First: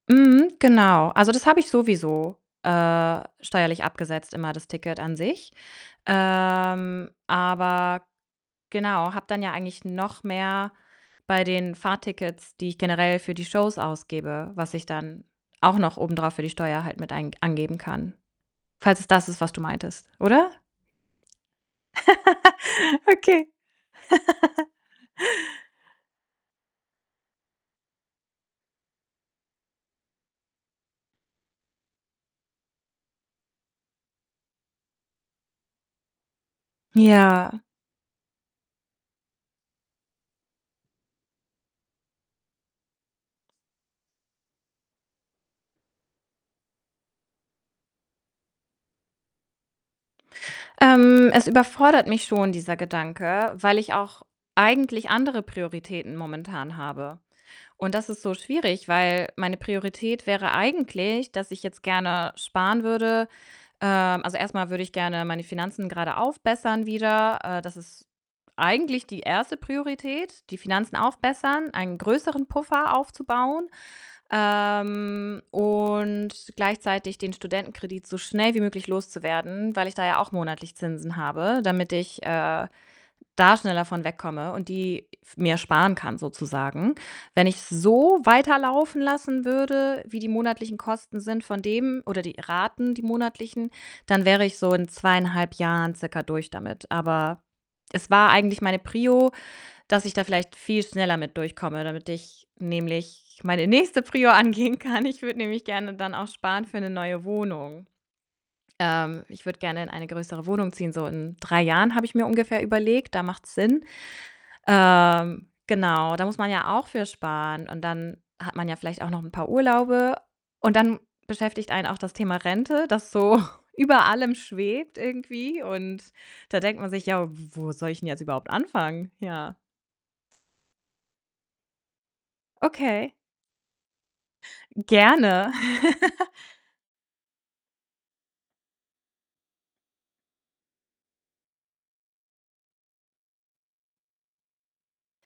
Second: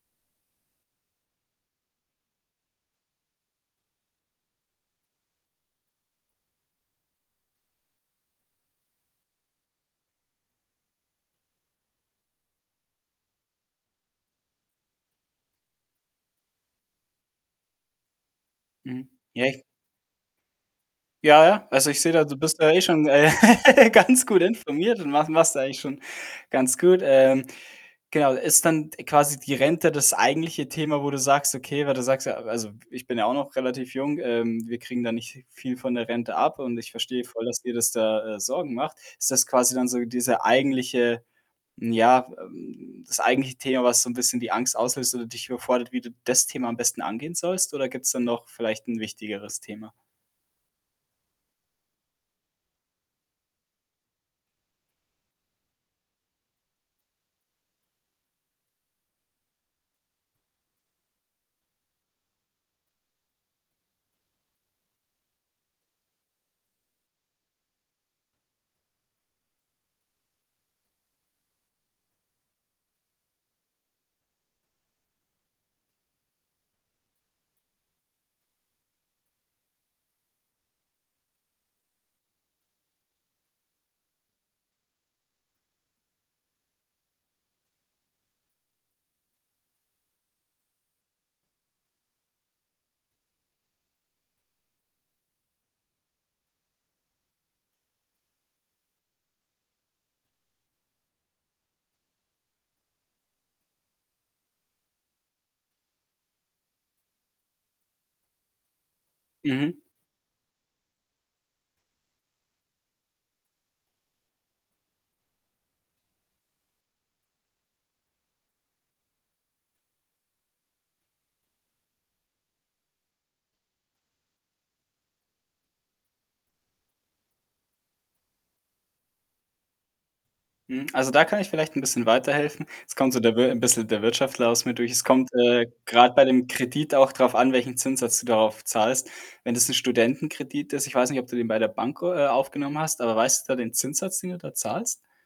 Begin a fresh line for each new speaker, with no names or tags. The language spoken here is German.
Mhm, genau. Also, das habe ich sowieso, äh, steuerlich abgesetzt immer, das Ticket an sich. Ähm, aber, genau, habe dann ja eigentlich noch mehr bei den Fahrtickets, die ich generell für die Shows ausgebe, was ich dann auch noch obendrauf für die Steuer halt mit ein angeben kann, falls es
Mhm.
das ist,
Ja
was du
ich
meintest, oder?
Ja, ja, also, ich sehe da, du bist ja eh schon, äh,
Okay.
ganz gut informiert und ma machst du eigentlich schon ganz gut. Ähm, genau, ist dann d quasi die Rente das eigentliche Thema, wo du sagst: „Okay“ weil du sagst, ja also, ich bin ja auch noch relativ jung, ähm, wir kriegen da nicht viel von der Rente ab und ich verstehe voll, dass
Ja.
dir das da, äh, Sorgen macht. Ist das quasi dann so diese eigentliche ja, ähm, das eigentliche Thema, was so 'n bisschen die Angst auslöst oder dich überfordert, wie du das Thema am besten angehen sollst? Oder gibt's da noch vielleicht 'n wichtigeres Thema?
Ähm, es überfordert mich schon, dieser Gedanke, weil ich auch eigentlich andere Prioritäten momentan habe. Und das ist so schwierig, weil meine Priorität wäre eigentlich, dass ich jetzt gerne sparen würde. Ähm, also, erst mal würde ich gerne meine Finanzen gerade aufbessern wieder. Äh, das ist eigentlich die 1. Priorität, die Finanzen aufbessern, einen größeren Puffer aufzubauen, ähm, und gleichzeitig den Studentenkredit so schnell wie möglich loszuwerden, weil ich da ja auch monatlich Zinsen habe, damit ich, äh, da schneller von wegkomme und die f mir sparen kann sozusagen. Wenn ich's so weiterlaufen lassen würde, wie die monatlichen Kosten sind von dem oder die Raten, die monatlichen, dann wäre ich so in 2,5 Jahren circa durch damit. Aber es war eigentlich meine Prio, dass ich da vielleicht viel schneller mit durchkomme, damit ich nämlich meine nächste Prio angehen kann. Ich würde nämlich gerne dann auch sparen für 'ne neue Wohnung. Ähm, ich würde
Mhm.
gerne in eine größere Wohnung ziehen, so in 3 Jahren habe ich mir ungefähr überlegt, da macht's Sinn. Ähm, genau, da muss man ja auch für sparen und dann hat man ja vielleicht auch noch 'n paar Urlaube und dann beschäftigt einen auch das Thema Rente, das so über allem schwebt irgendwie und da denkt man sich: „Ja, w wo soll ich 'n jetzt überhaupt anfangen?“ Ja.
Mhm, also, da kann ich vielleicht 'n bisschen weiterhelfen. Es kommt
Okay.
so der Wir 'n bisschen der Wirtschaftler aus mir
G
durch. Es kommt,
gerne.
äh, grad bei dem Kredit auch drauf an, welchen Zinssatz du darauf zahlst. Wenn das 'n Studentenkredit ist ich weiß nicht, ob du den bei der Bank o äh, aufgenommen hast, aber weißt du da den Zinssatz, den du da zahlst?